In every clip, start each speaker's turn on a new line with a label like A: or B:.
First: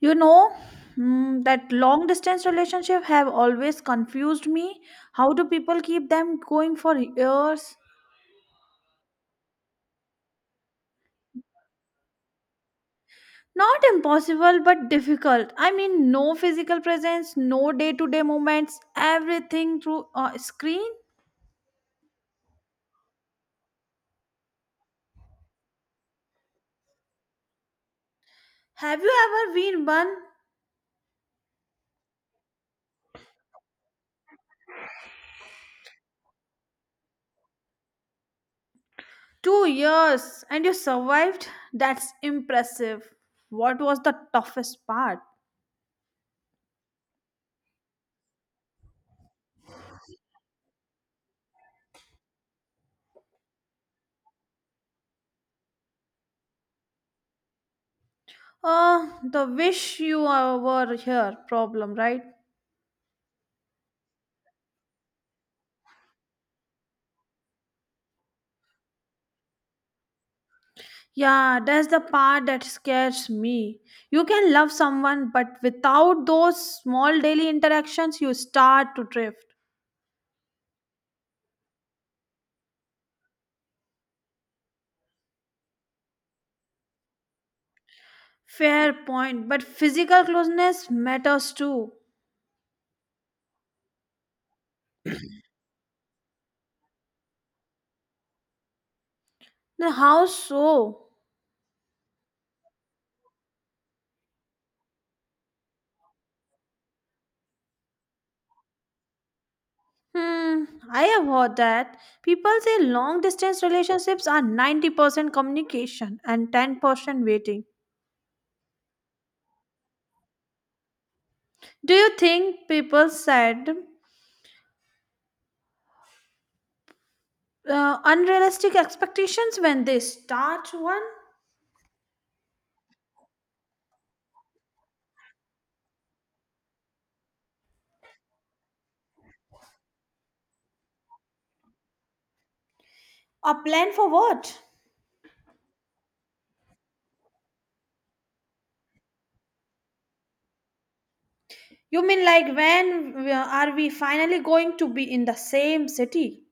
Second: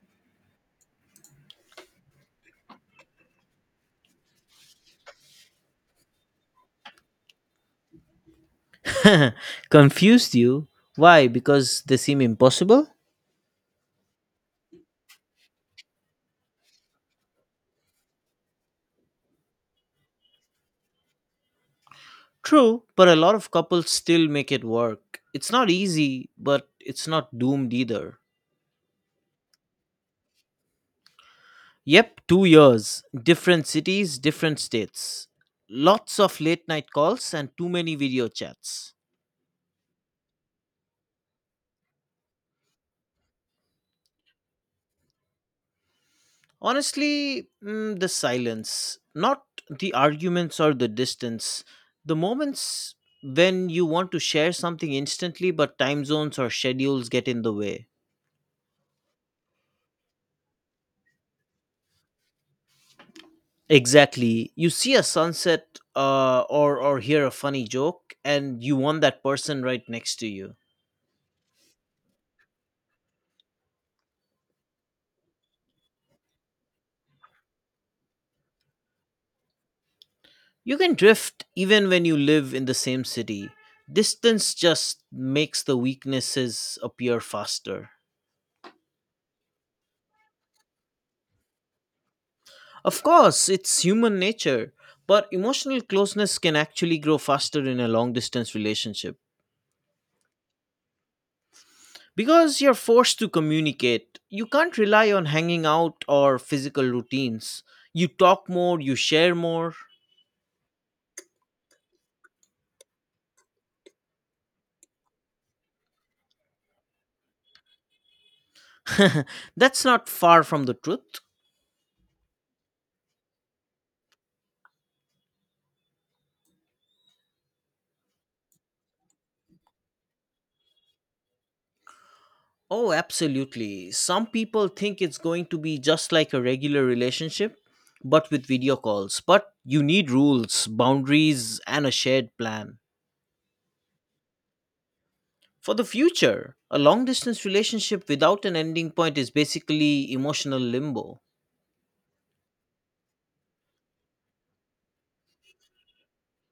A: You know, that long distance relationship have always confused me. How do people keep them going for years?
B: Confused you? Why? Because they seem impossible?
A: Not impossible, but difficult. I mean, no physical presence, no day to day moments, everything through a screen.
B: True, but a lot of couples still make it work. It's not easy, but it's not doomed either.
A: Have you ever been one?
B: Yep, 2 years. Different cities, different states. Lots of late night calls and too many video chats.
A: 2 years and you survived? That's impressive. What was the toughest part?
B: Honestly, the silence. Not the arguments or the distance. The moments when you want to share something instantly, but time zones or schedules get in the way.
A: The wish you were here problem, right?
B: Exactly. You see a sunset or hear a funny joke and you want that person right next to you.
A: Yeah, that's the part that scares me. You can love someone, but without those small daily interactions, you start to drift.
B: You can drift even when you live in the same city. Distance just makes the weaknesses appear faster.
A: Fair point, but physical closeness matters too.
B: Of course, it's human nature, but emotional closeness can actually grow faster in a long distance relationship
A: Then how so?
B: because you're forced to communicate. You can't rely on hanging out or physical routines. You talk more, you share more.
A: Hmm, I have heard that. People say long distance relationships are 90% communication and 10% waiting.
B: That's not far from the truth.
A: Do you think people set unrealistic expectations when they start one?
B: Oh, absolutely. Some people think it's going to be just like a regular relationship, but with video calls. But you need rules, boundaries, and a shared plan.
A: A plan for what?
B: For the future, a long distance relationship without an ending point is basically emotional limbo.
A: You mean like when are we finally going to be in the same city?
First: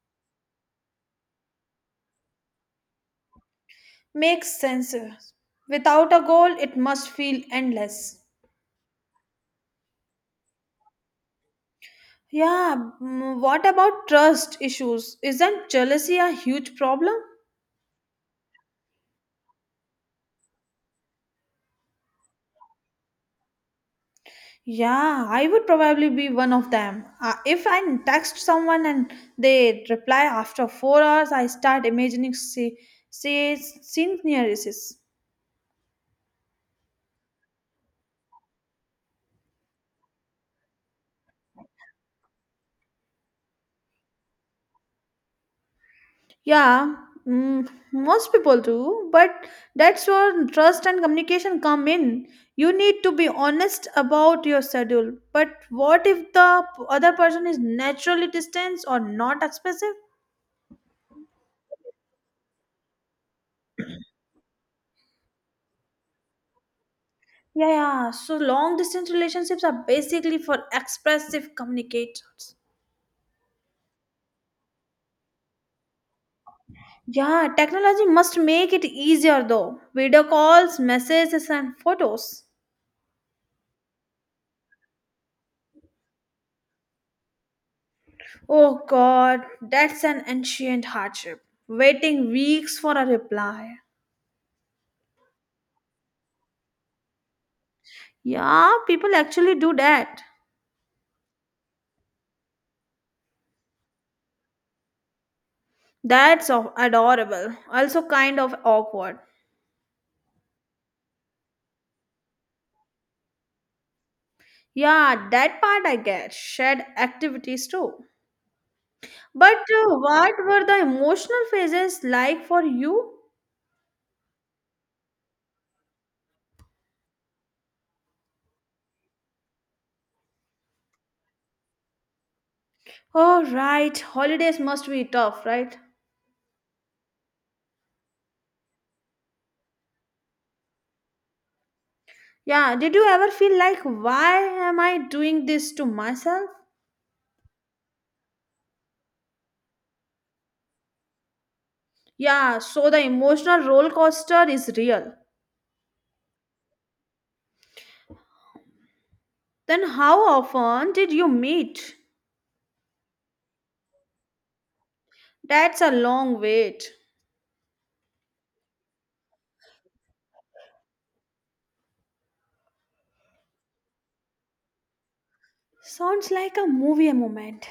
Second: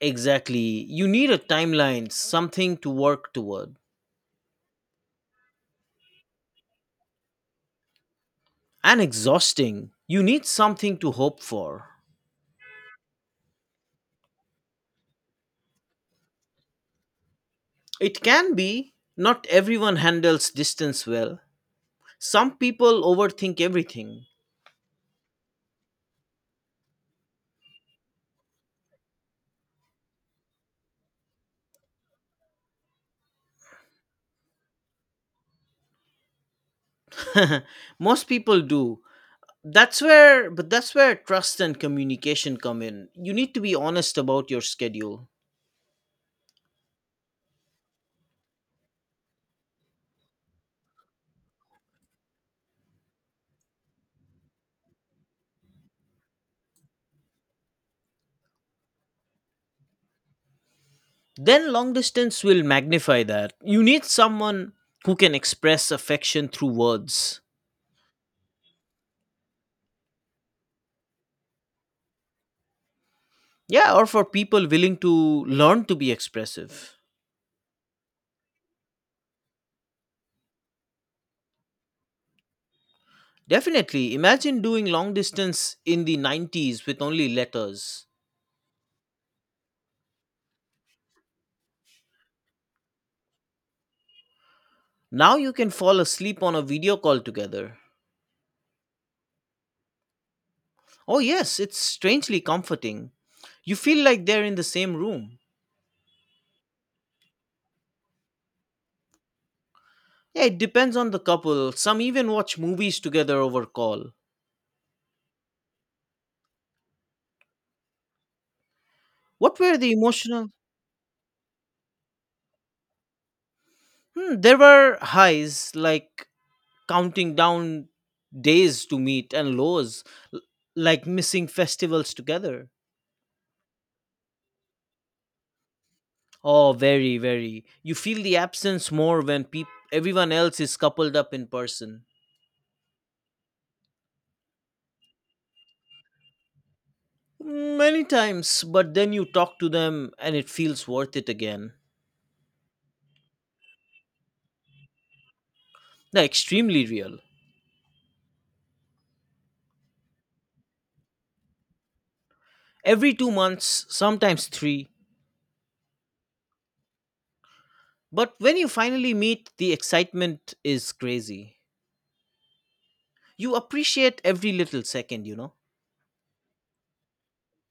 B: Exactly. You need a timeline, something to work toward.
A: Makes sense. Without a goal, it must feel endless.
B: And exhausting. You need something to hope for.
A: Yeah, what about trust issues? Isn't jealousy a huge problem?
B: It can be. Not everyone handles distance well. Some people overthink everything.
A: Yeah, I would probably be one of them. If I text someone and they reply after 4 hours, I start imagining se- scenarios.
B: Most people do. That's where trust and communication come in. You need to be honest about your schedule.
A: Yeah, most people do, but that's where trust and communication come in. You need to be honest about your schedule. But what if the other person is naturally distant or not expressive?
B: Then long distance will magnify that. You need someone who can express affection through words.
A: Yeah, yeah. So long distance relationships are basically for expressive communicators.
B: Yeah, or for people willing to learn to be expressive.
A: Yeah, technology must make it easier though. Video calls, messages, and photos.
B: Definitely. Imagine doing long distance in the 90s with only letters.
A: Oh God, that's an ancient hardship. Waiting weeks for a reply.
B: Now you can fall asleep on a video call together.
A: Yeah, people actually do that.
B: Oh, yes, it's strangely comforting. You feel like they're in the same room.
A: That's adorable. Also, kind of awkward.
B: Yeah, it depends on the couple. Some even watch movies together over call.
A: Yeah, that part I get. Shared activities too. But
B: What were the
A: what
B: emotional?
A: were the emotional phases like for you?
B: Hmm, there were highs like counting down days to meet and lows l- like missing festivals together.
A: Oh, right. Holidays must be tough, right?
B: Oh, very, very. You feel the absence more when everyone else is coupled up in person.
A: Yeah, did you ever feel like, why am I doing this to myself?
B: Many times, but then you talk to them and it feels worth it again.
A: Yeah, so the emotional roller coaster is real.
B: They're extremely real.
A: Then how often did you meet?
B: Every 2 months, sometimes three.
A: That's a long wait.
B: But when you finally meet, the excitement is crazy. You appreciate every little second, you know?
A: Sounds like a movie moment.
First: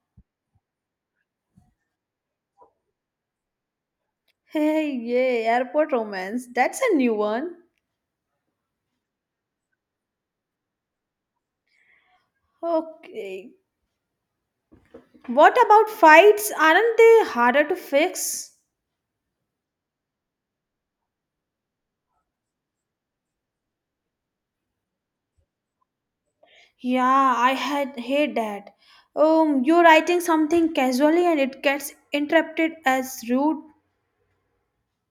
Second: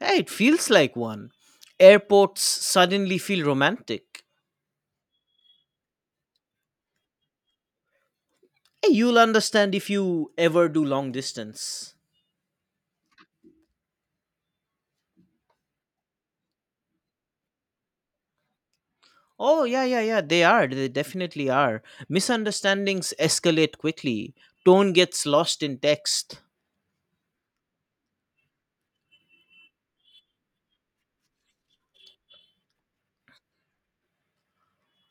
B: Hey, it feels like one. Airports suddenly feel romantic.
A: Hey, yay, airport romance. That's a new one.
B: Hey, you'll understand if you ever do long distance.
A: Okay. What about fights? Aren't they harder to fix?
B: Oh, yeah, yeah, yeah, they are. They definitely are. Misunderstandings escalate quickly, tone gets lost in text.
A: Yeah, I had hate that. You're writing something casually and it gets interrupted as rude.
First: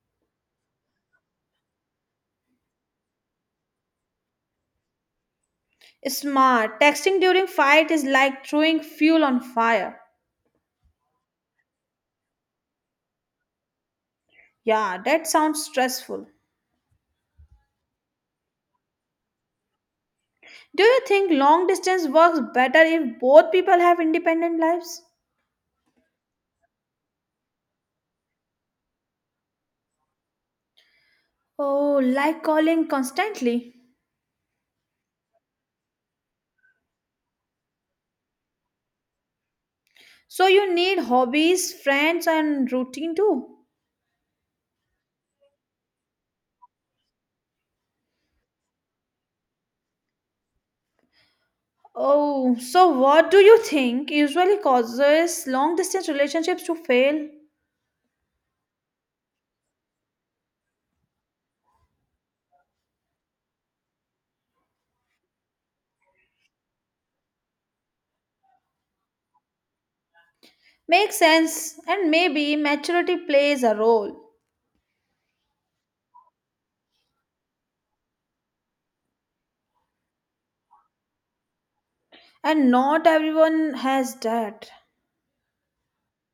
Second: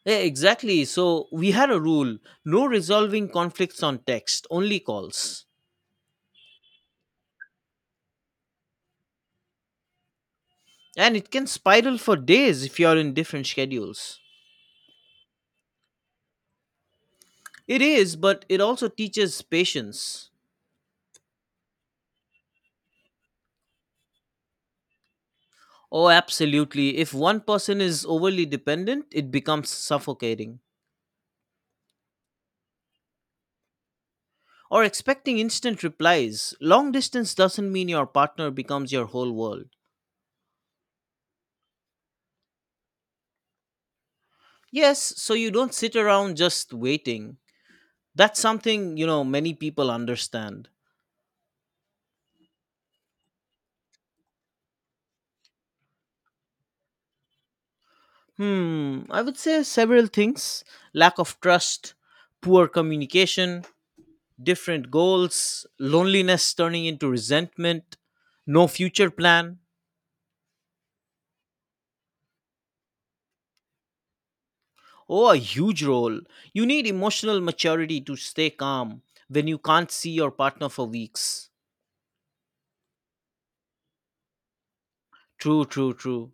B: Yeah, exactly. So we had a rule: no resolving conflicts on text, only calls.
A: Smart. Texting during fight is like throwing fuel on fire.
B: And it can spiral for days if you're in different schedules.
A: Yeah, that sounds stressful.
B: It is, but it also teaches patience.
A: Do you think long distance works better if both people have independent lives?
B: Oh, absolutely. If one person is overly dependent, it becomes suffocating.
A: Oh, like calling constantly.
B: Or expecting instant replies. Long distance doesn't mean your partner becomes your whole world.
A: So you need hobbies, friends, and routine too.
B: Yes, so you don't sit around just waiting. That's something, many people understand.
A: Oh, so what do you think usually causes long distance relationships to fail?
B: Hmm, I would say several things: lack of trust, poor communication, different goals, loneliness turning into resentment, no future plan.
A: Makes sense, and maybe maturity plays a role,
B: Oh, a huge role. You need emotional maturity to stay calm when you can't see your partner for weeks.
A: and not everyone has that.
B: True, true, true.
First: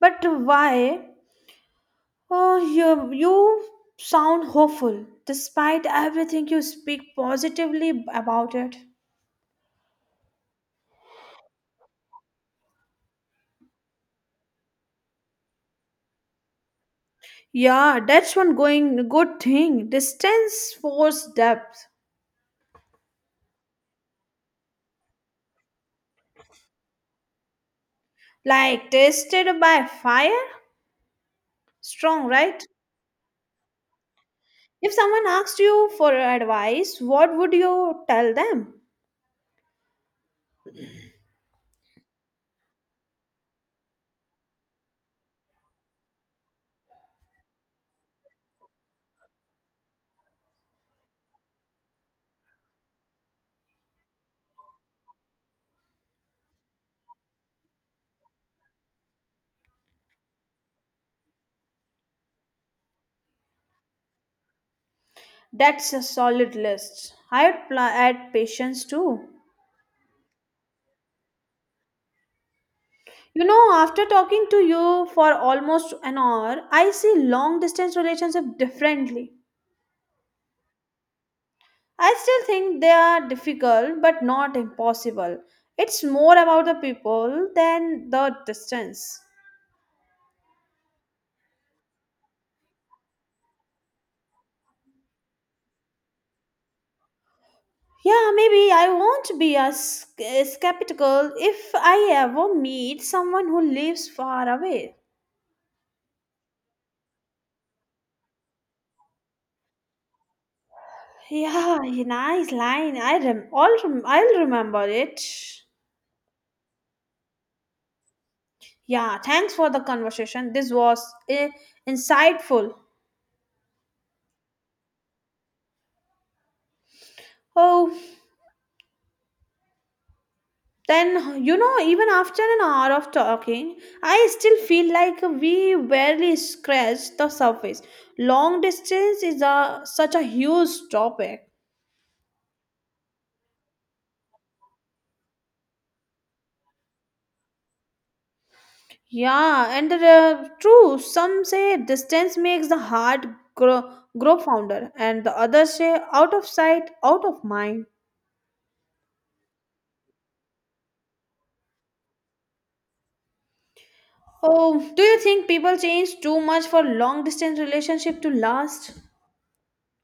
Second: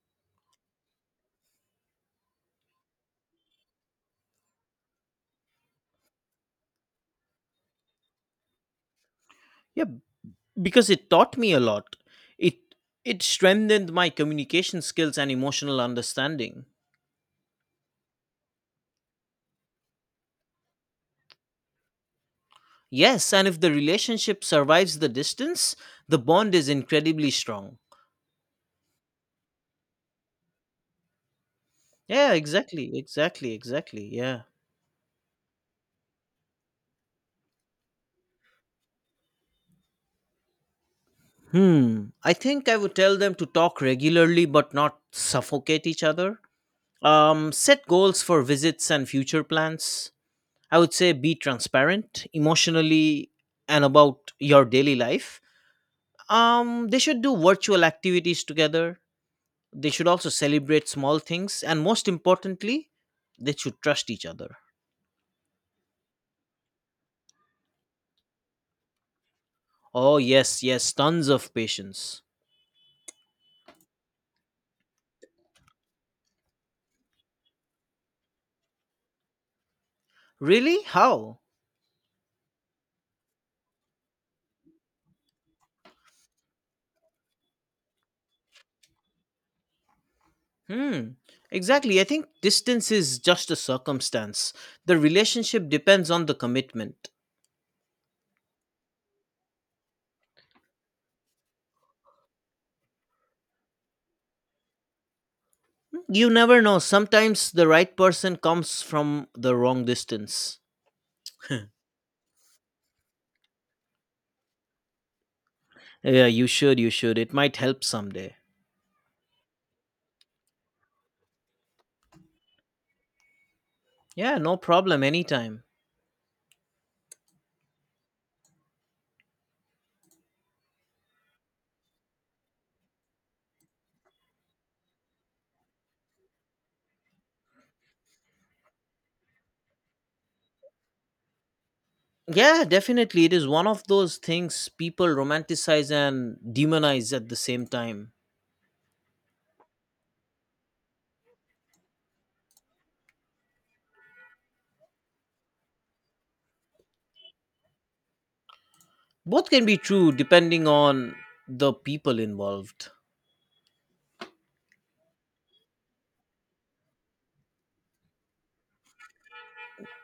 A: But why Oh, you sound hopeful despite everything you speak positively about it.
B: Yeah, because it taught me a lot. It it strengthened my communication skills and emotional understanding.
A: Yeah, that's one going good thing. Distance force depth.
B: Yes, and if the relationship survives the distance, the bond is incredibly strong.
A: Like tested by fire? Strong,
B: Yeah,
A: right?
B: exactly, exactly, exactly. Yeah.
A: If someone asked you for advice, what would you tell them?
B: Hmm. I think I would tell them to talk regularly but not suffocate each other. Set goals for visits and future plans. I would say be transparent emotionally and about your daily life. They should do virtual activities together. They should also celebrate small things and, most importantly, they should trust each other.
A: That's a solid list. I would add patience too.
B: Oh, yes, yes, tons of patience.
A: After talking to you for almost an hour, I see long distance relationship differently.
B: Really? How?
A: I still think they are difficult but not impossible. It's more about the people than the distance.
B: Hmm. Exactly. I think distance is just a circumstance. The relationship depends on the commitment.
A: Yeah, maybe I won't be as skeptical if I ever meet someone who lives far away.
B: You never know. Sometimes the right person comes from the wrong distance.
A: Yeah, nice line. I'll remember it.
B: Yeah, you should, you should. It might help someday.
A: Yeah, thanks for the conversation. This was insightful.
B: Yeah, no problem. Anytime.
A: Oh, then, even after an hour of talking, I still feel like we barely scratched the surface. Long distance is such a huge topic.
B: Yeah, definitely. It is one of those things people romanticize and demonize at the same time.
A: Yeah, and true, some say distance makes the heart grow, grow founder, and the others say out of sight, out of mind.
B: Both can be true depending on the people involved.
A: Oh, do you think people change too much for long distance relationship to last?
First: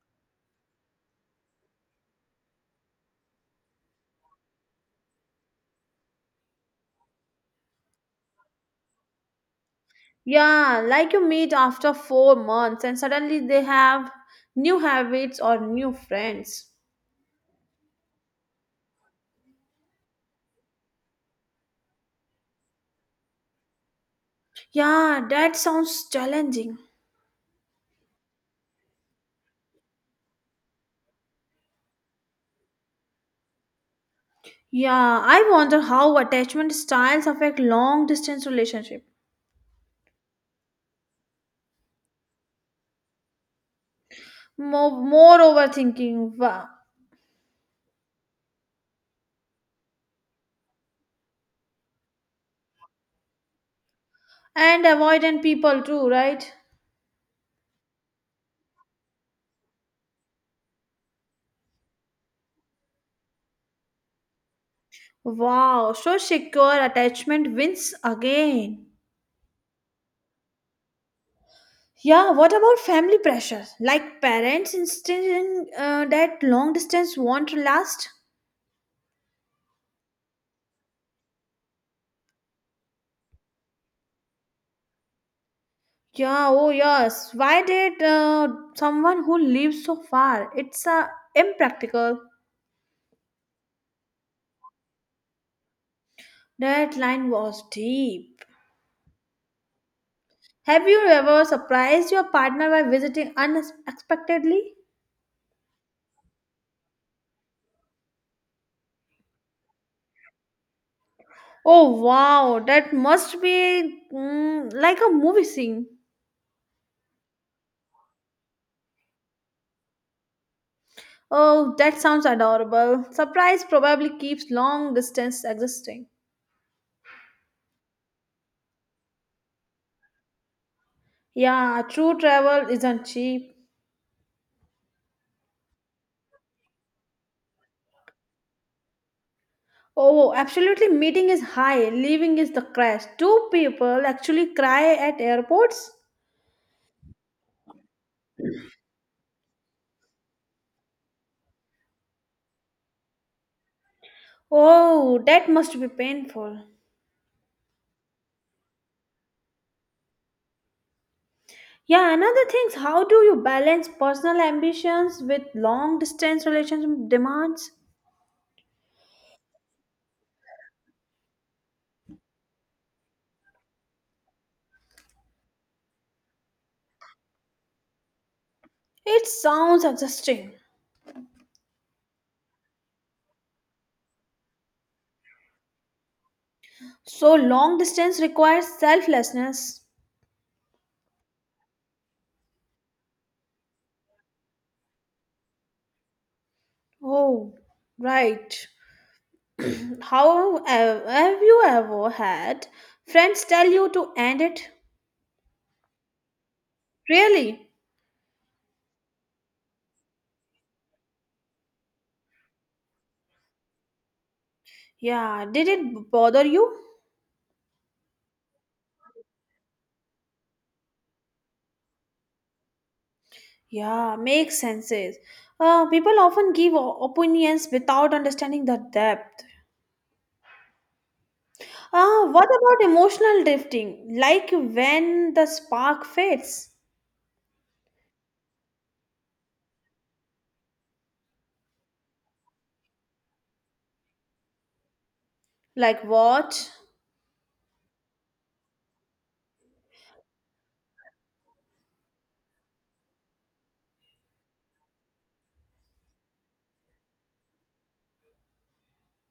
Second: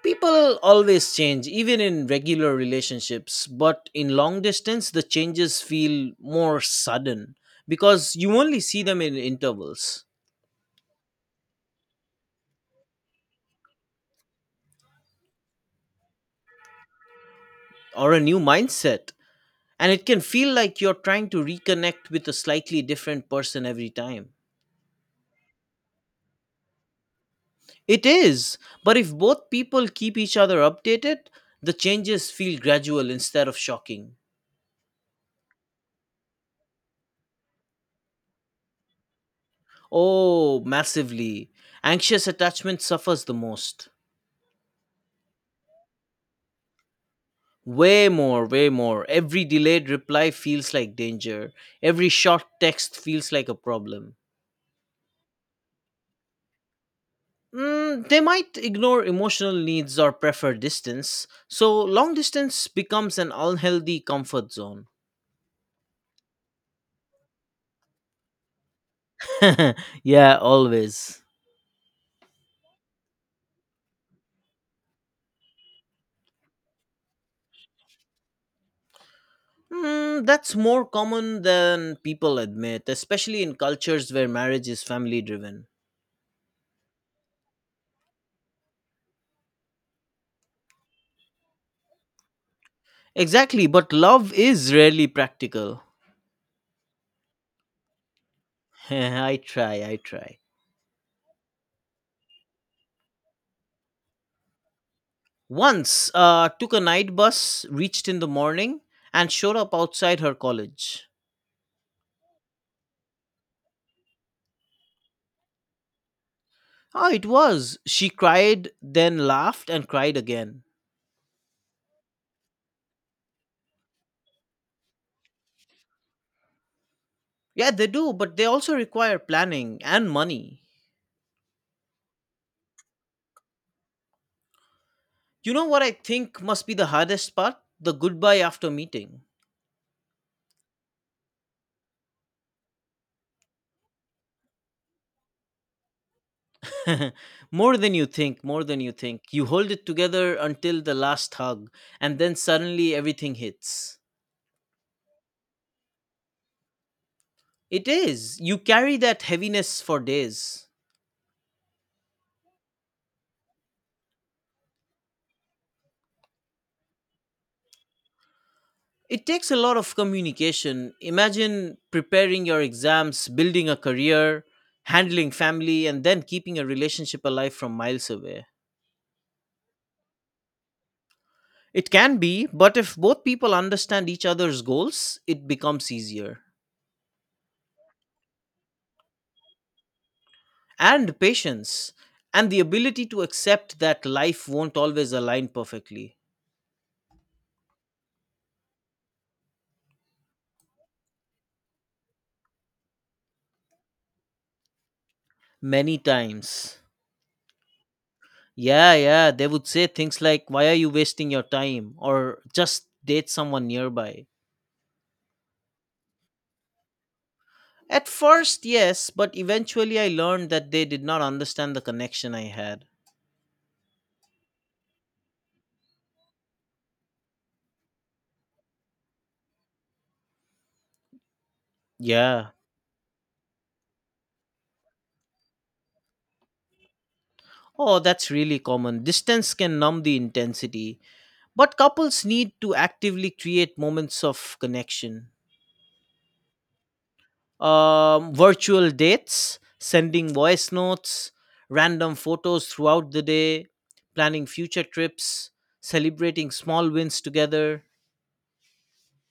B: People always change, even in regular relationships, but in long distance, the changes feel more sudden because you only see them in intervals
A: Yeah, like you meet after 4 months and suddenly they have new habits or new friends.
B: or a new mindset. And it can feel like you're trying to reconnect with a slightly different person every time.
A: Yeah, that sounds challenging.
B: It is, but if both people keep each other updated, the changes feel gradual instead of shocking.
A: Yeah, I wonder how attachment styles affect long distance relationship.
B: Oh, massively. Anxious attachment suffers the most.
A: More overthinking. Wow.
B: Way more, way more. Every delayed reply feels like danger. Every short text feels like a problem.
A: And avoidant people too, right?
B: They might ignore emotional needs or prefer distance, so long distance becomes an unhealthy comfort zone.
A: Wow, so secure attachment wins again.
B: Yeah, always.
A: Yeah, what about family pressure? Like parents instilling that long distance won't last?
B: That's more common than people admit, especially in cultures where marriage is family driven.
A: Yeah, oh yes. Why did someone who lives so far? It's impractical.
B: Exactly, but love is rarely practical.
A: That line was deep.
B: I try, I try.
A: Have you ever surprised your partner by visiting unexpectedly?
B: Once took a night bus, reached in the morning, and showed up outside her college.
A: Oh wow, that must be like a movie scene.
B: Ah, it was. She cried, then laughed and cried again.
A: Oh, that sounds adorable. Surprise probably keeps long distance existing.
B: Yeah, they do, but they also require planning and money.
A: Yeah, true travel isn't cheap.
B: You know what I think must be the hardest part? The goodbye after meeting.
A: Oh, absolutely. Meeting is high, leaving is the crash. Two people actually cry at airports.
B: More than you think, more than you think. You hold it together until the last hug, and then suddenly everything hits.
A: Oh, that must be painful.
B: It is. You carry that heaviness for days.
A: Yeah, another thing is how do you balance personal ambitions with long distance relationship demands?
B: It takes a lot of communication. Imagine preparing your exams, building a career, handling family, and then keeping a relationship alive from miles away.
A: It sounds exhausting.
B: It can be, but if both people understand each other's goals, it becomes easier.
A: So, long distance requires selflessness.
B: And patience, and the ability to accept that life won't always align perfectly.
A: Oh, right. How have you ever had friends tell you to end it?
B: Many times.
A: Really?
B: Yeah, yeah, they would say things like, "Why are you wasting your time?" or "Just date someone nearby."
A: Yeah, did it bother you?
B: At first, yes, but eventually I learned that they did not understand the connection I had.
A: Yeah, makes senses. People often give opinions without understanding the depth. What
B: Yeah.
A: about emotional drifting? Like when the spark fades?
B: Oh, that's really common. Distance can numb the intensity, but couples need to actively create moments of connection.
A: Like what?
B: Virtual dates, sending voice notes, random photos throughout the day, planning future trips, celebrating small wins together.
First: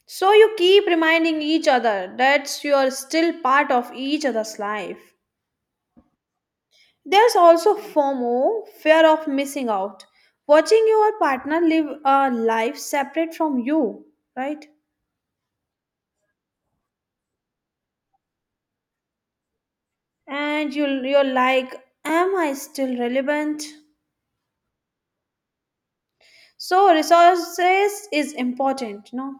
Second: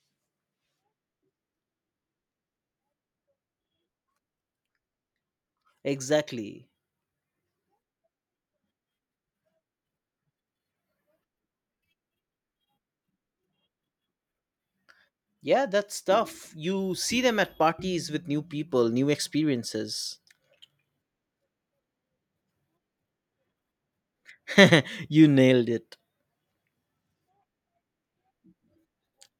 A: So you keep reminding each other that you're still part of each other's life.
B: Exactly.
A: There's also FOMO, fear of missing out, watching your partner live a life separate from you, right?
B: Yeah, that stuff. You see them at parties with new people, new experiences.
A: And you, you're like, am I still relevant?
B: You nailed it.
A: So resources is important, no?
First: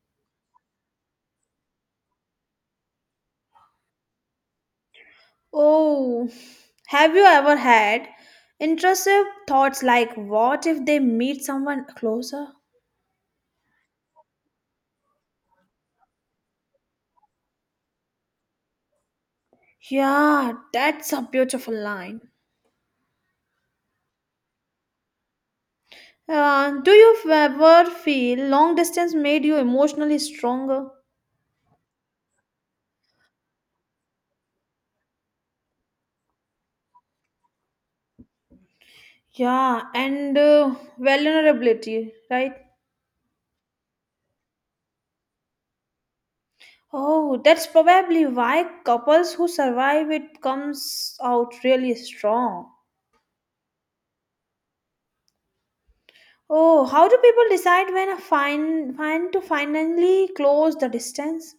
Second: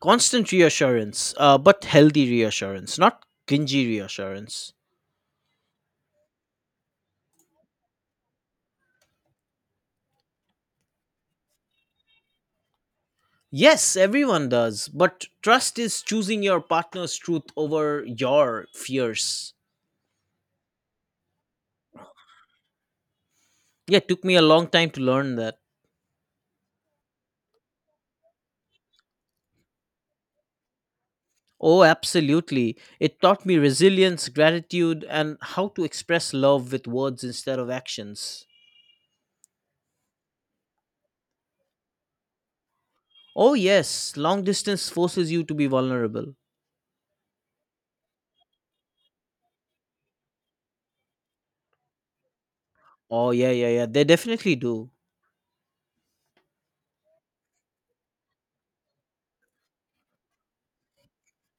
B: Constant reassurance, but healthy reassurance, not cringy reassurance.
A: Oh, have you ever had intrusive thoughts like what if they meet someone closer?
B: Yes, everyone does, but trust is choosing your partner's truth over your fears.
A: Yeah, that's a beautiful line.
B: Yeah, it took me a long time to learn that.
A: Do you ever feel long distance made you emotionally stronger?
B: Oh, absolutely. It taught me resilience, gratitude, and how to express love with words instead of actions.
A: Yeah, and vulnerability, right?
B: Oh yes, long distance forces you to be vulnerable.
A: Oh, that's probably why couples who survive it comes out really strong.
B: Oh yeah, yeah, yeah. They definitely do.
A: Oh, how do people decide when a fine when to finally close the distance?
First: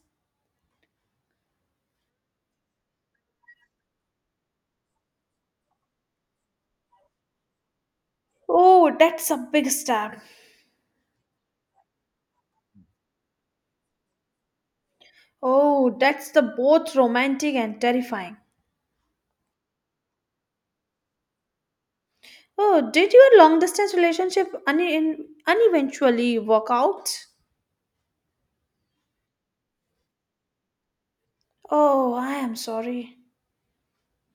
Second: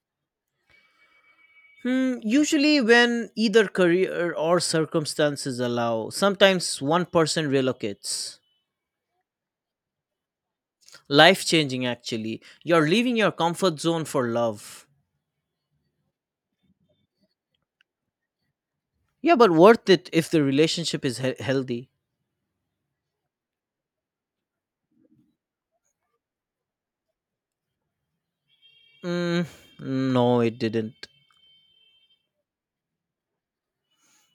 B: Hmm, usually when either career or circumstances allow, sometimes one person relocates.
A: Oh, that's a big step.
B: Life changing actually. You're leaving your comfort zone for love.
A: Oh, that's the both romantic and terrifying.
B: Yeah, but worth it if the relationship is healthy.
A: Oh, did your long distance relationship uneventually work out?
B: Mm, no, it didn't.
A: Oh, I am sorry.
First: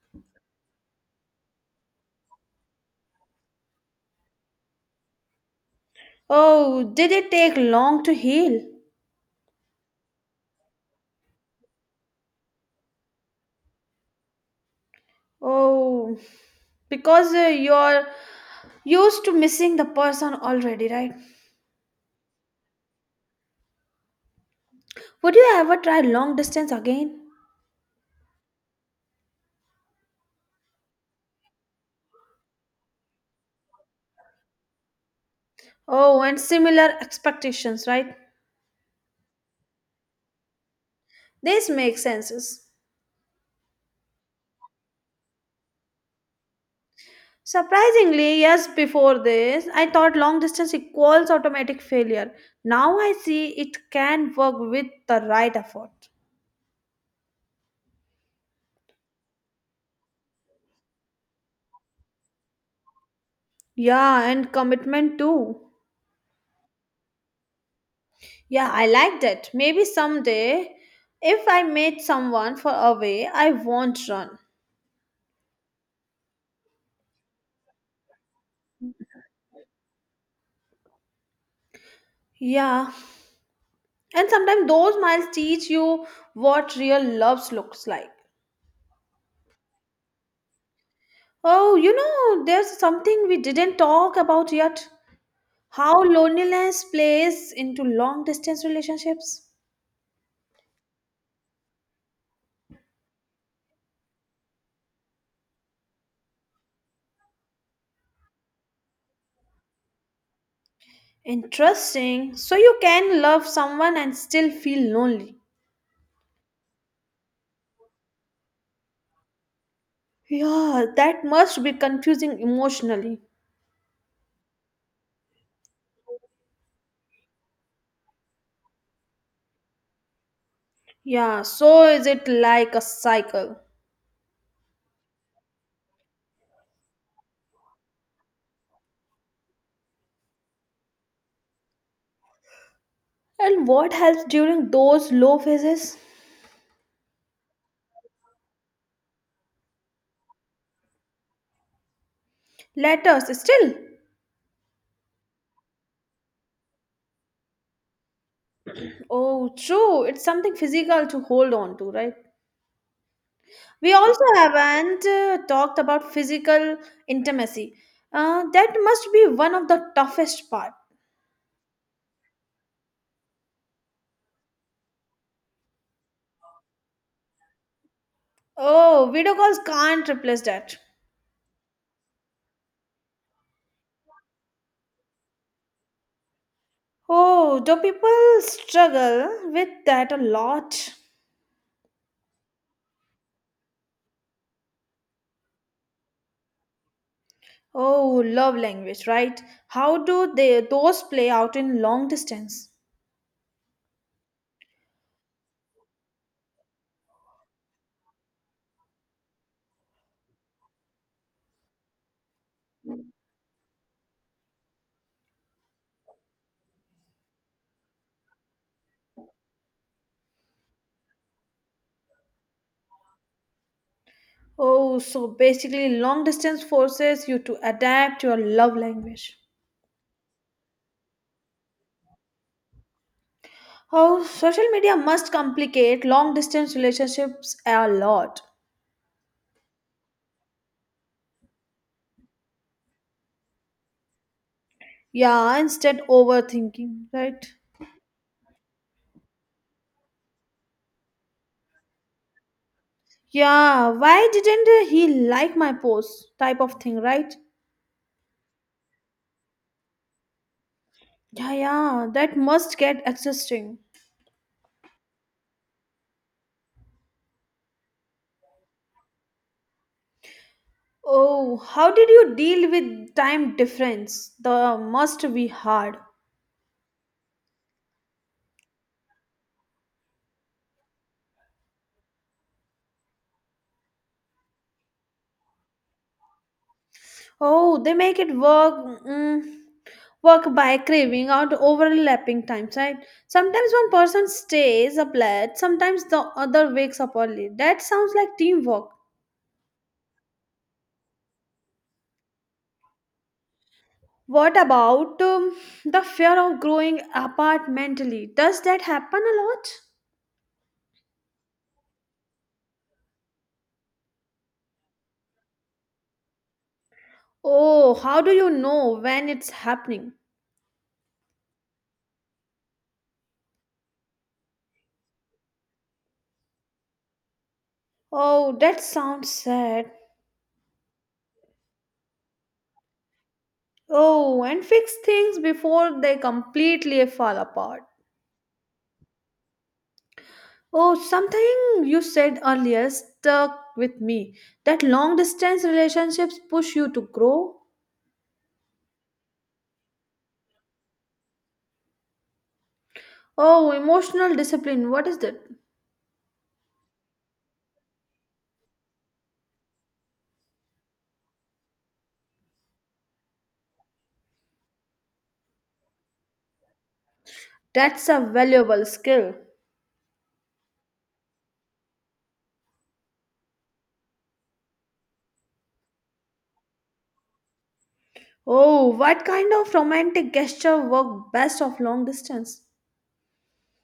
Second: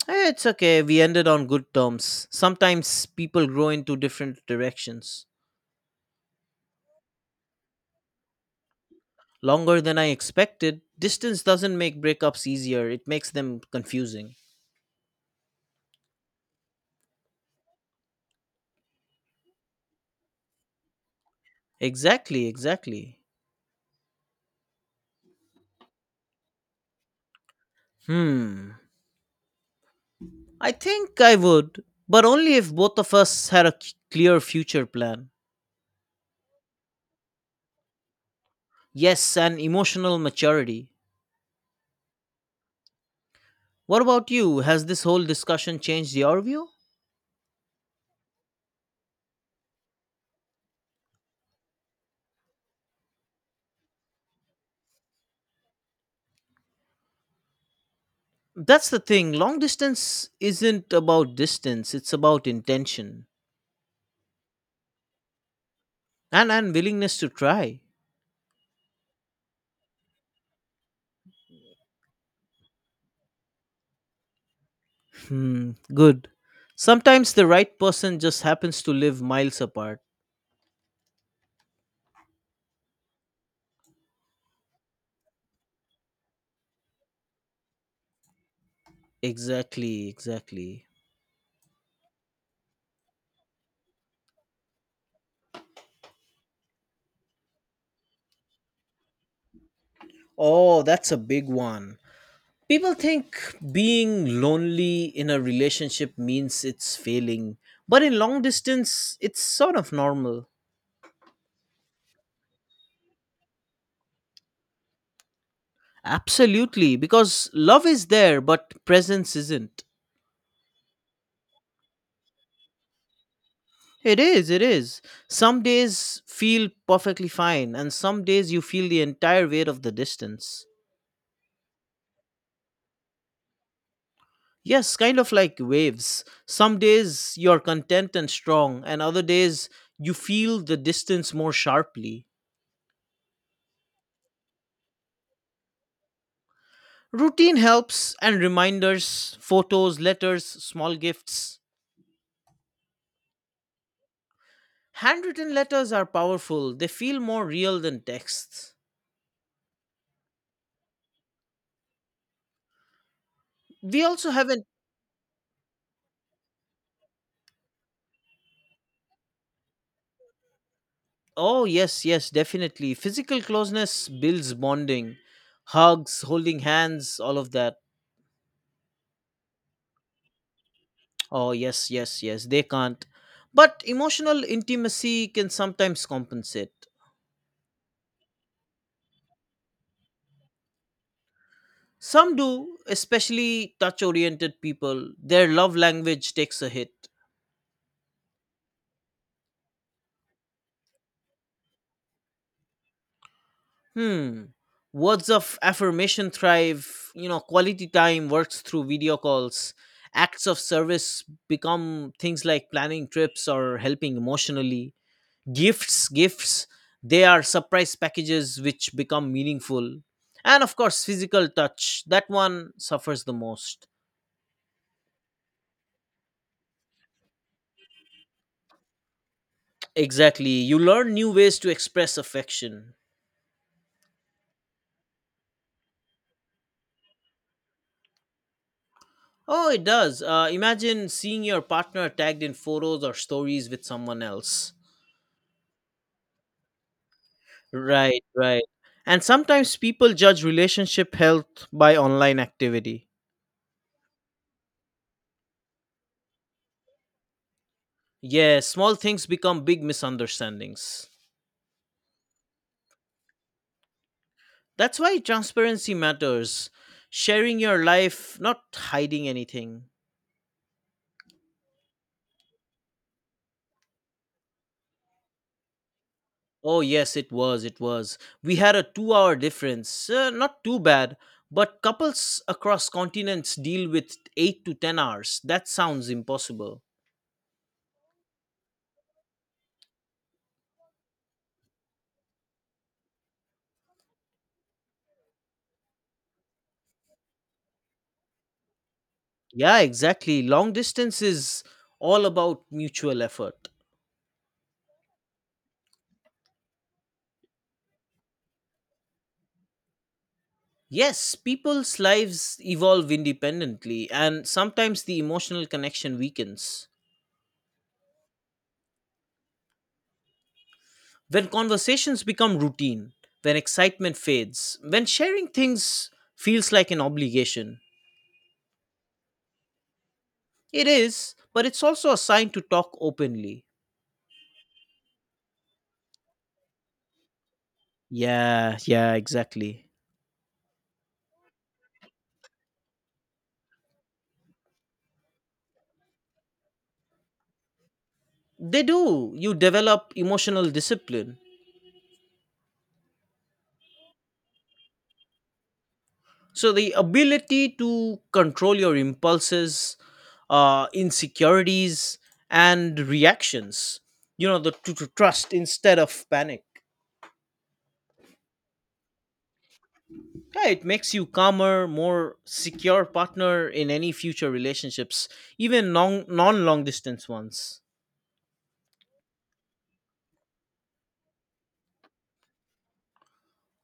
B: Eh, it's okay. We ended on good terms. Sometimes people grow into different directions.
A: Oh, did it take long to heal?
B: Longer than I expected, distance doesn't make breakups easier, it makes them confusing.
A: Oh, because you're used to missing the person already, right?
B: Exactly, exactly.
A: Would you ever try long distance again?
B: Hmm. I think I would, but only if both of us had a clear future plan.
A: Oh, and similar expectations, right?
B: Yes, and emotional maturity.
A: This makes sense.
B: What about you? Has this whole discussion changed your view?
A: Surprisingly, yes. Before this, I thought long distance equals automatic failure. Now I see it can work with the right effort.
B: That's the thing. Long distance isn't about distance, it's about intention
A: Yeah, and commitment too.
B: and willingness to try.
A: Yeah, I like that. Maybe someday, if I meet someone for a way, I won't run.
B: Hmm, good. Sometimes the right person just happens to live miles apart.
A: Yeah, and sometimes those miles teach you what real love looks like.
B: Exactly, exactly.
A: Oh, there's something we didn't talk about yet. How loneliness plays into long distance relationships.
B: Oh, that's a big one. People think being lonely in a relationship means it's failing, but in long distance, it's sort of normal.
A: Interesting. So you can love someone and still feel lonely.
B: Absolutely, because love is there, but presence isn't.
A: Yeah, that must be confusing emotionally.
B: It is, it is. Some days feel perfectly fine, and some days you feel the entire weight of the distance.
A: Yeah, so is it like a cycle?
B: Yes, kind of like waves. Some days you're content and strong, and other days you feel the distance more sharply.
A: And what helps during those low phases?
B: Routine helps and reminders, photos, letters, small gifts.
A: Letters, still.
B: Handwritten letters are powerful, they feel more real than texts.
A: Oh, true. It's something physical to hold on to, right? We
B: We
A: also
B: also haven't.
A: haven't talked about physical intimacy. That must be one of the toughest part.
B: Oh, yes, yes, definitely. Physical closeness builds bonding, hugs, holding hands, all of that.
A: Oh, video calls can't replace that.
B: Oh, yes, yes, yes, they can't. But emotional intimacy can sometimes compensate.
A: Oh, do people struggle with that a lot?
B: Some do, especially touch oriented people. Their love language takes a hit.
A: Oh, love language, right? How do they those play out in long distance?
B: Hmm. Words of affirmation thrive, quality time works through video calls. Acts of service become things like planning trips or helping emotionally. Gifts, they are surprise packages which become meaningful. And of course physical touch, that one suffers the most.
A: Oh, so basically long distance forces you to adapt your love language.
B: Exactly, you learn new ways to express affection.
A: Oh, social media must complicate long distance relationships a lot.
B: Oh it does. Imagine seeing your partner tagged in photos or stories with someone else.
A: Yeah, instead overthinking, right?
B: Right, right. And sometimes people judge relationship health by online activity.
A: Yeah, why didn't he like my post? Type of thing, right?
B: Yes, small things become big misunderstandings.
A: Yeah, yeah, that must get exhausting.
B: That's why transparency matters. Sharing your life, not hiding anything.
A: Oh, how did you deal with time difference? The must be hard.
B: Oh, yes, it was. It was. We had a 2-hour difference. Not too bad. But couples across continents deal with 8 to 10 hours. That sounds impossible.
A: Oh, they make it work. Work by craving out overlapping times, right? Sometimes one person stays up late, sometimes the other wakes up early. That sounds like teamwork.
B: Yeah, exactly. Long distance is all about mutual effort.
A: What about the fear of growing apart mentally? Does that happen a lot?
B: Yes, people's lives evolve independently, and sometimes the emotional connection weakens.
A: Oh, how do you know when it's happening?
B: When conversations become routine, when excitement fades, when sharing things feels like an obligation.
A: Oh, that sounds sad.
B: It is, but it's also a sign to talk openly.
A: Oh, and fix things before they completely fall apart.
B: Yeah, yeah, exactly.
A: Oh, something you said earlier stuck with me that long distance relationships push you to grow.
B: They do. You develop emotional discipline.
A: Oh, emotional discipline, what is that?
B: So the ability to control your impulses, insecurities, and reactions. You know, to trust instead of panic.
A: That's a valuable skill.
B: Yeah, it makes you calmer, more secure partner in any future relationships, even non long distance ones.
A: Oh, what kind of romantic gesture work best of long distance?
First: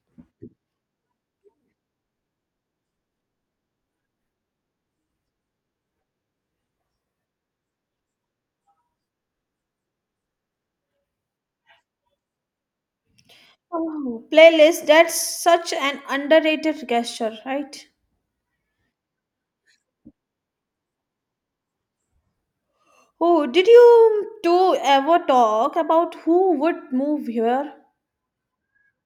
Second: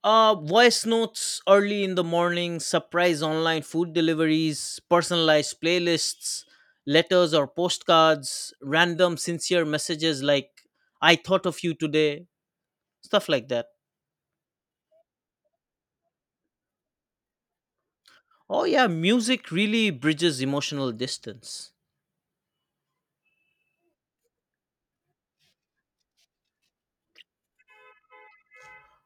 B: Voice notes early in the morning, surprise online food deliveries, personalized playlists, letters or postcards, random sincere messages like "I thought of you today," stuff like that.
A: Oh, playlist, that's such an underrated gesture, right?
B: Oh yeah, music really bridges emotional distance.
A: Oh, did you two ever talk about who would move here?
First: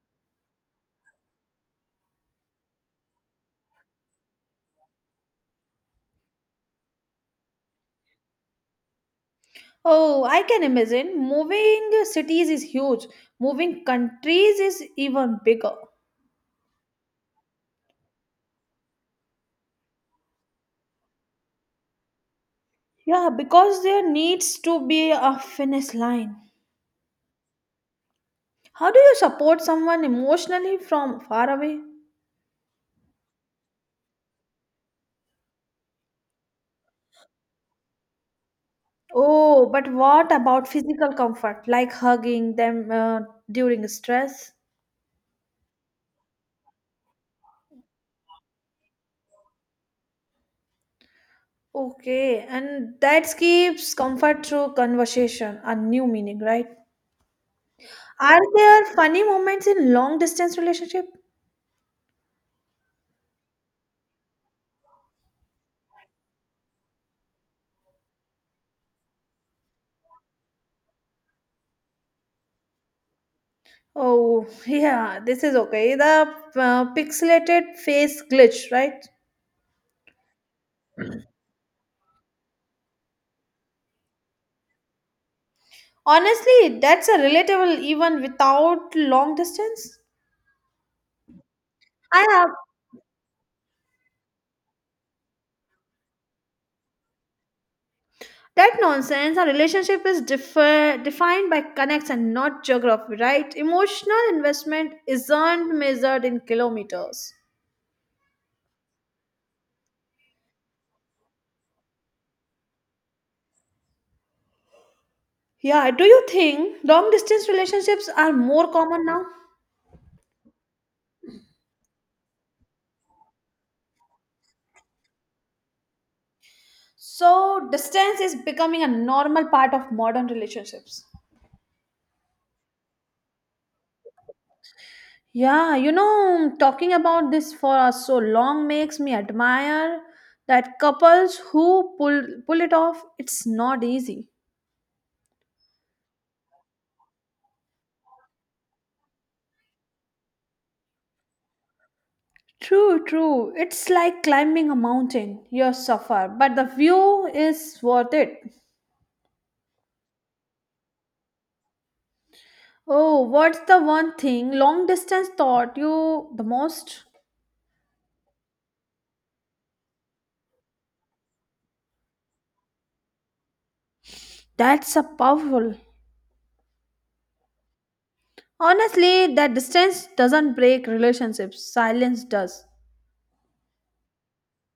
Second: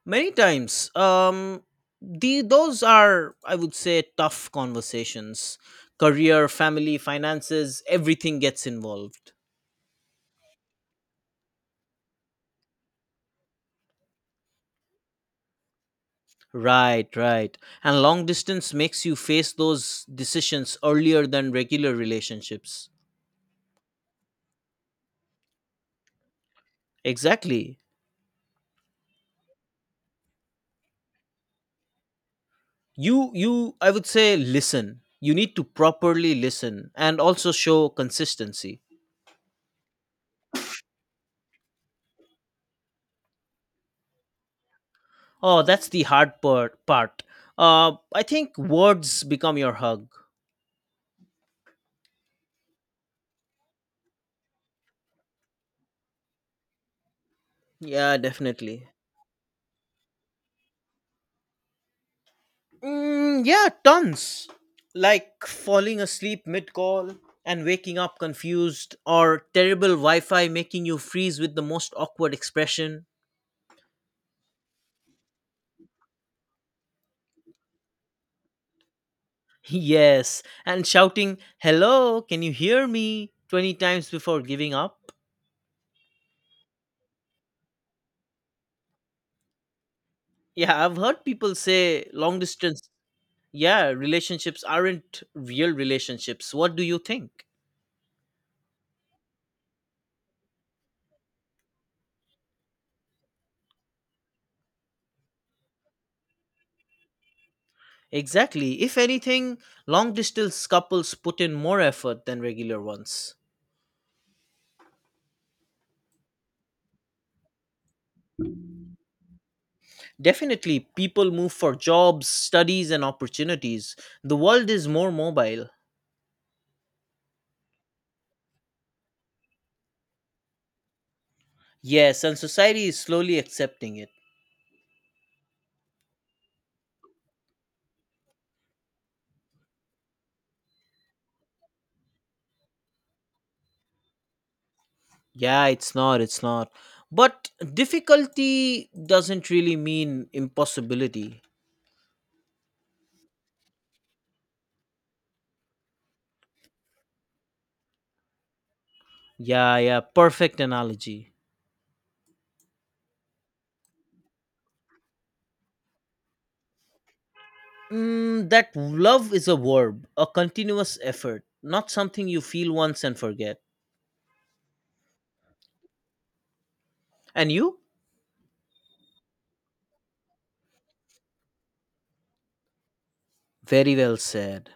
B: Many times. The those are, I would say, tough conversations. Career, family, finances, everything gets involved.
A: Oh, I can imagine. Moving cities is huge. Moving countries is even bigger.
B: Right, right. And long distance makes you face those decisions earlier than regular relationships.
A: Yeah, because there needs to be a finish line.
B: Exactly.
A: How do you support someone emotionally from far away?
B: You I would say listen. You need to properly listen and also show consistency.
A: Oh, but what about physical comfort, like hugging them during stress?
B: Oh, that's the hard part. I think words become your hug.
A: Okay, and that gives comfort through conversation, a new meaning, right?
B: Yeah,
A: Are there
B: definitely.
A: funny moments in long distance relationship?
B: Mm, yeah, tons. Like falling asleep mid call and waking up confused, or terrible Wi Fi making you freeze with the most awkward expression.
A: Oh, yeah, this is okay. The pixelated face glitch, right?
B: Yes, and shouting, "Hello, can you hear me?" 20 times before giving up.
A: Honestly, that's a relatable even without long distance.
B: Yeah, I've heard people say
A: I
B: long
A: have
B: distance, yeah, relationships aren't real relationships. What do you think?
A: That nonsense, our relationship is defined by connects and not geography, right? Emotional investment isn't measured in kilometers.
B: Exactly. If anything, long distance couples put in more effort than regular ones.
A: Yeah, do you think long distance relationships are more common now?
B: Definitely, people move for jobs, studies, and opportunities. The world is more mobile.
A: So, distance is becoming a normal part of modern relationships.
B: Yes, and society is slowly accepting it.
A: Yeah, talking about this for so long makes me admire that couples who pull it off. It's not easy.
B: Yeah, it's not. But difficulty doesn't really mean impossibility.
A: True, true. It's like climbing a mountain. You suffer, but the view is worth it.
B: Yeah, yeah, perfect analogy.
A: Oh, what's the one thing long distance taught you the most?
B: Mm, that love is a verb, a continuous effort, not something you feel once and forget.
A: That's a powerful.
B: And you?
A: Honestly, that distance doesn't break relationships, silence does.
B: Very well said.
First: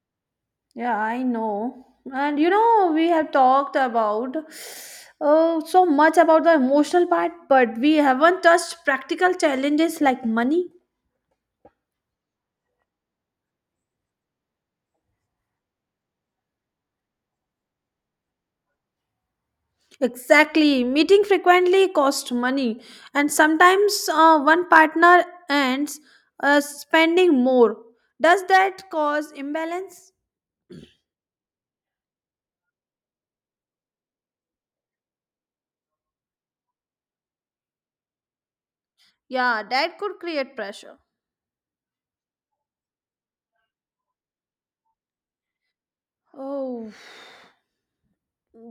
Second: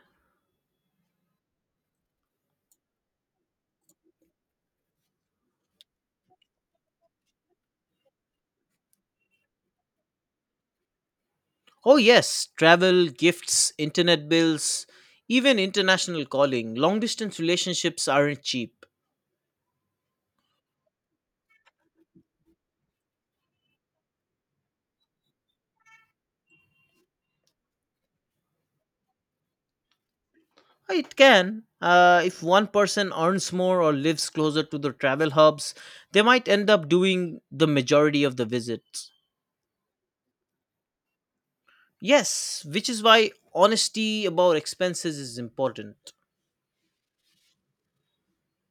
A: Yeah, I know. And we have talked about so much about the emotional part, but we haven't touched practical challenges like money,
B: Oh, yes, travel, gifts, internet bills, even international calling. Long distance relationships aren't cheap.
A: Exactly. Meeting frequently costs money, and sometimes one partner ends spending more. Does that cause imbalance?
B: It can. If one person earns more or lives closer to the travel hubs, they might end up doing the majority of the visits.
A: Yeah, that could create pressure.
B: Yes, which is why honesty about expenses is important.
A: Oh,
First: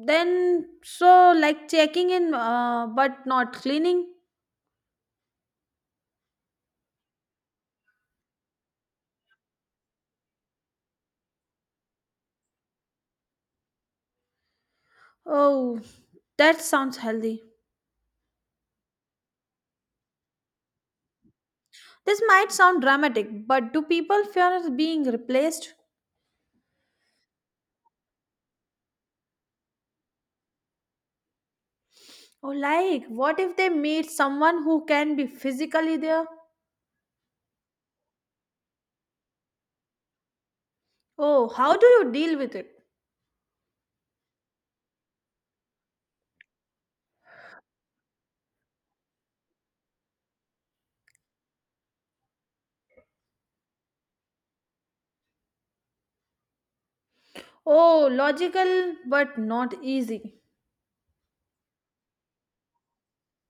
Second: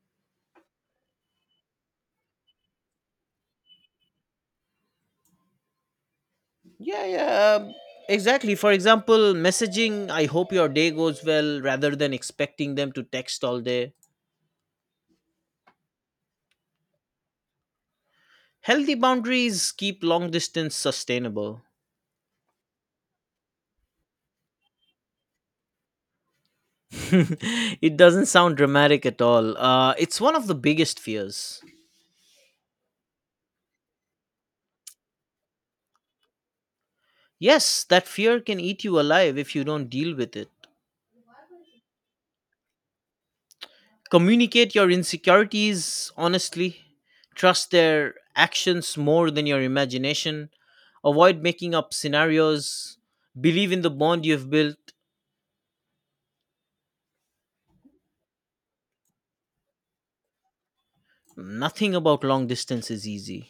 A: then so like checking in but not cleaning.
B: Yeah, yeah, exactly. For example, messaging, "I hope your day goes well," rather than expecting them to text all day.
A: Oh, that sounds healthy.
B: Healthy boundaries keep long distance sustainable.
A: This might sound dramatic, but do people fear being replaced?
B: It doesn't sound dramatic at all. It's one of the biggest fears.
A: Oh, like what if they meet someone who can be physically there?
B: Yes, that fear can eat you alive if you don't deal with it.
A: Oh, how do you deal with it?
B: Communicate your insecurities honestly, trust their actions more than your imagination, avoid making up scenarios, believe in the bond you've built.
A: Oh, logical but not easy.
B: Nothing about long distance is easy.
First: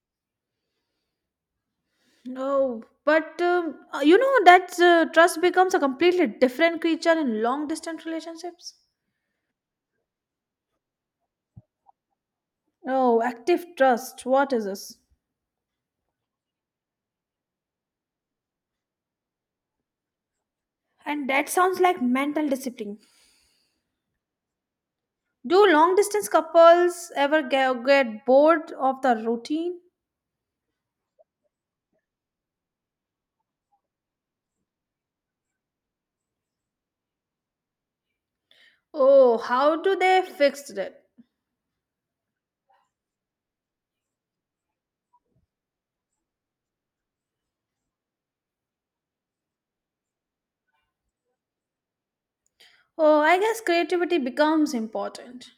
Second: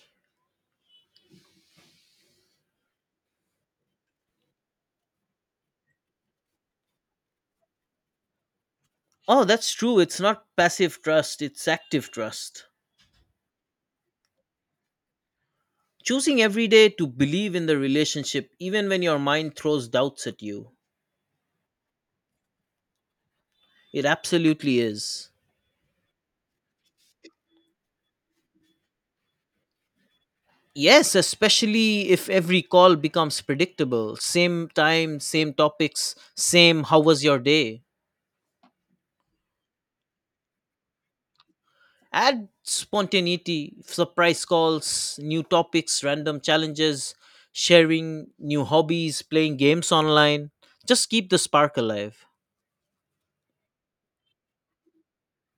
A: No, but you know that trust becomes a completely different creature in long distance relationships.
B: Oh, that's true. It's not passive trust, it's active trust.
A: Oh, active trust. What is this?
B: Choosing every day to believe in the relationship, even when your mind throws doubts at you.
A: And that sounds like mental discipline.
B: It absolutely is.
A: Do long distance couples ever get bored of the routine?
B: Yes, especially if every call becomes predictable. Same time, same topics, same how was your day.
A: Oh, how do they fix that?
B: Add spontaneity, surprise calls, new topics, random challenges, sharing new hobbies, playing games online. Just keep the spark alive.
A: Oh, I guess creativity becomes important.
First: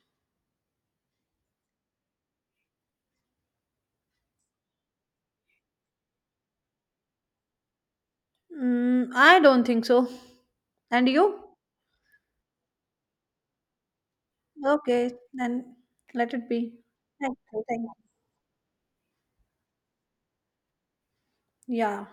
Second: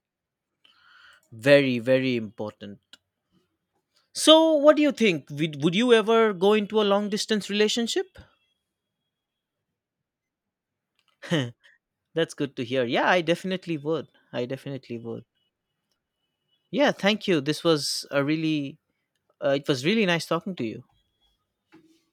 B: Very, very important. So, what do you think? Would you ever go into a long distance relationship?
A: I don't think so. And you?
B: That's good to hear. Yeah, I definitely would. I definitely
A: Okay,
B: would.
A: then let it be.
B: Yeah, thank
A: Thank
B: you. This
A: you. Thank you.
B: was a really, it was really nice talking to you.
A: Yeah.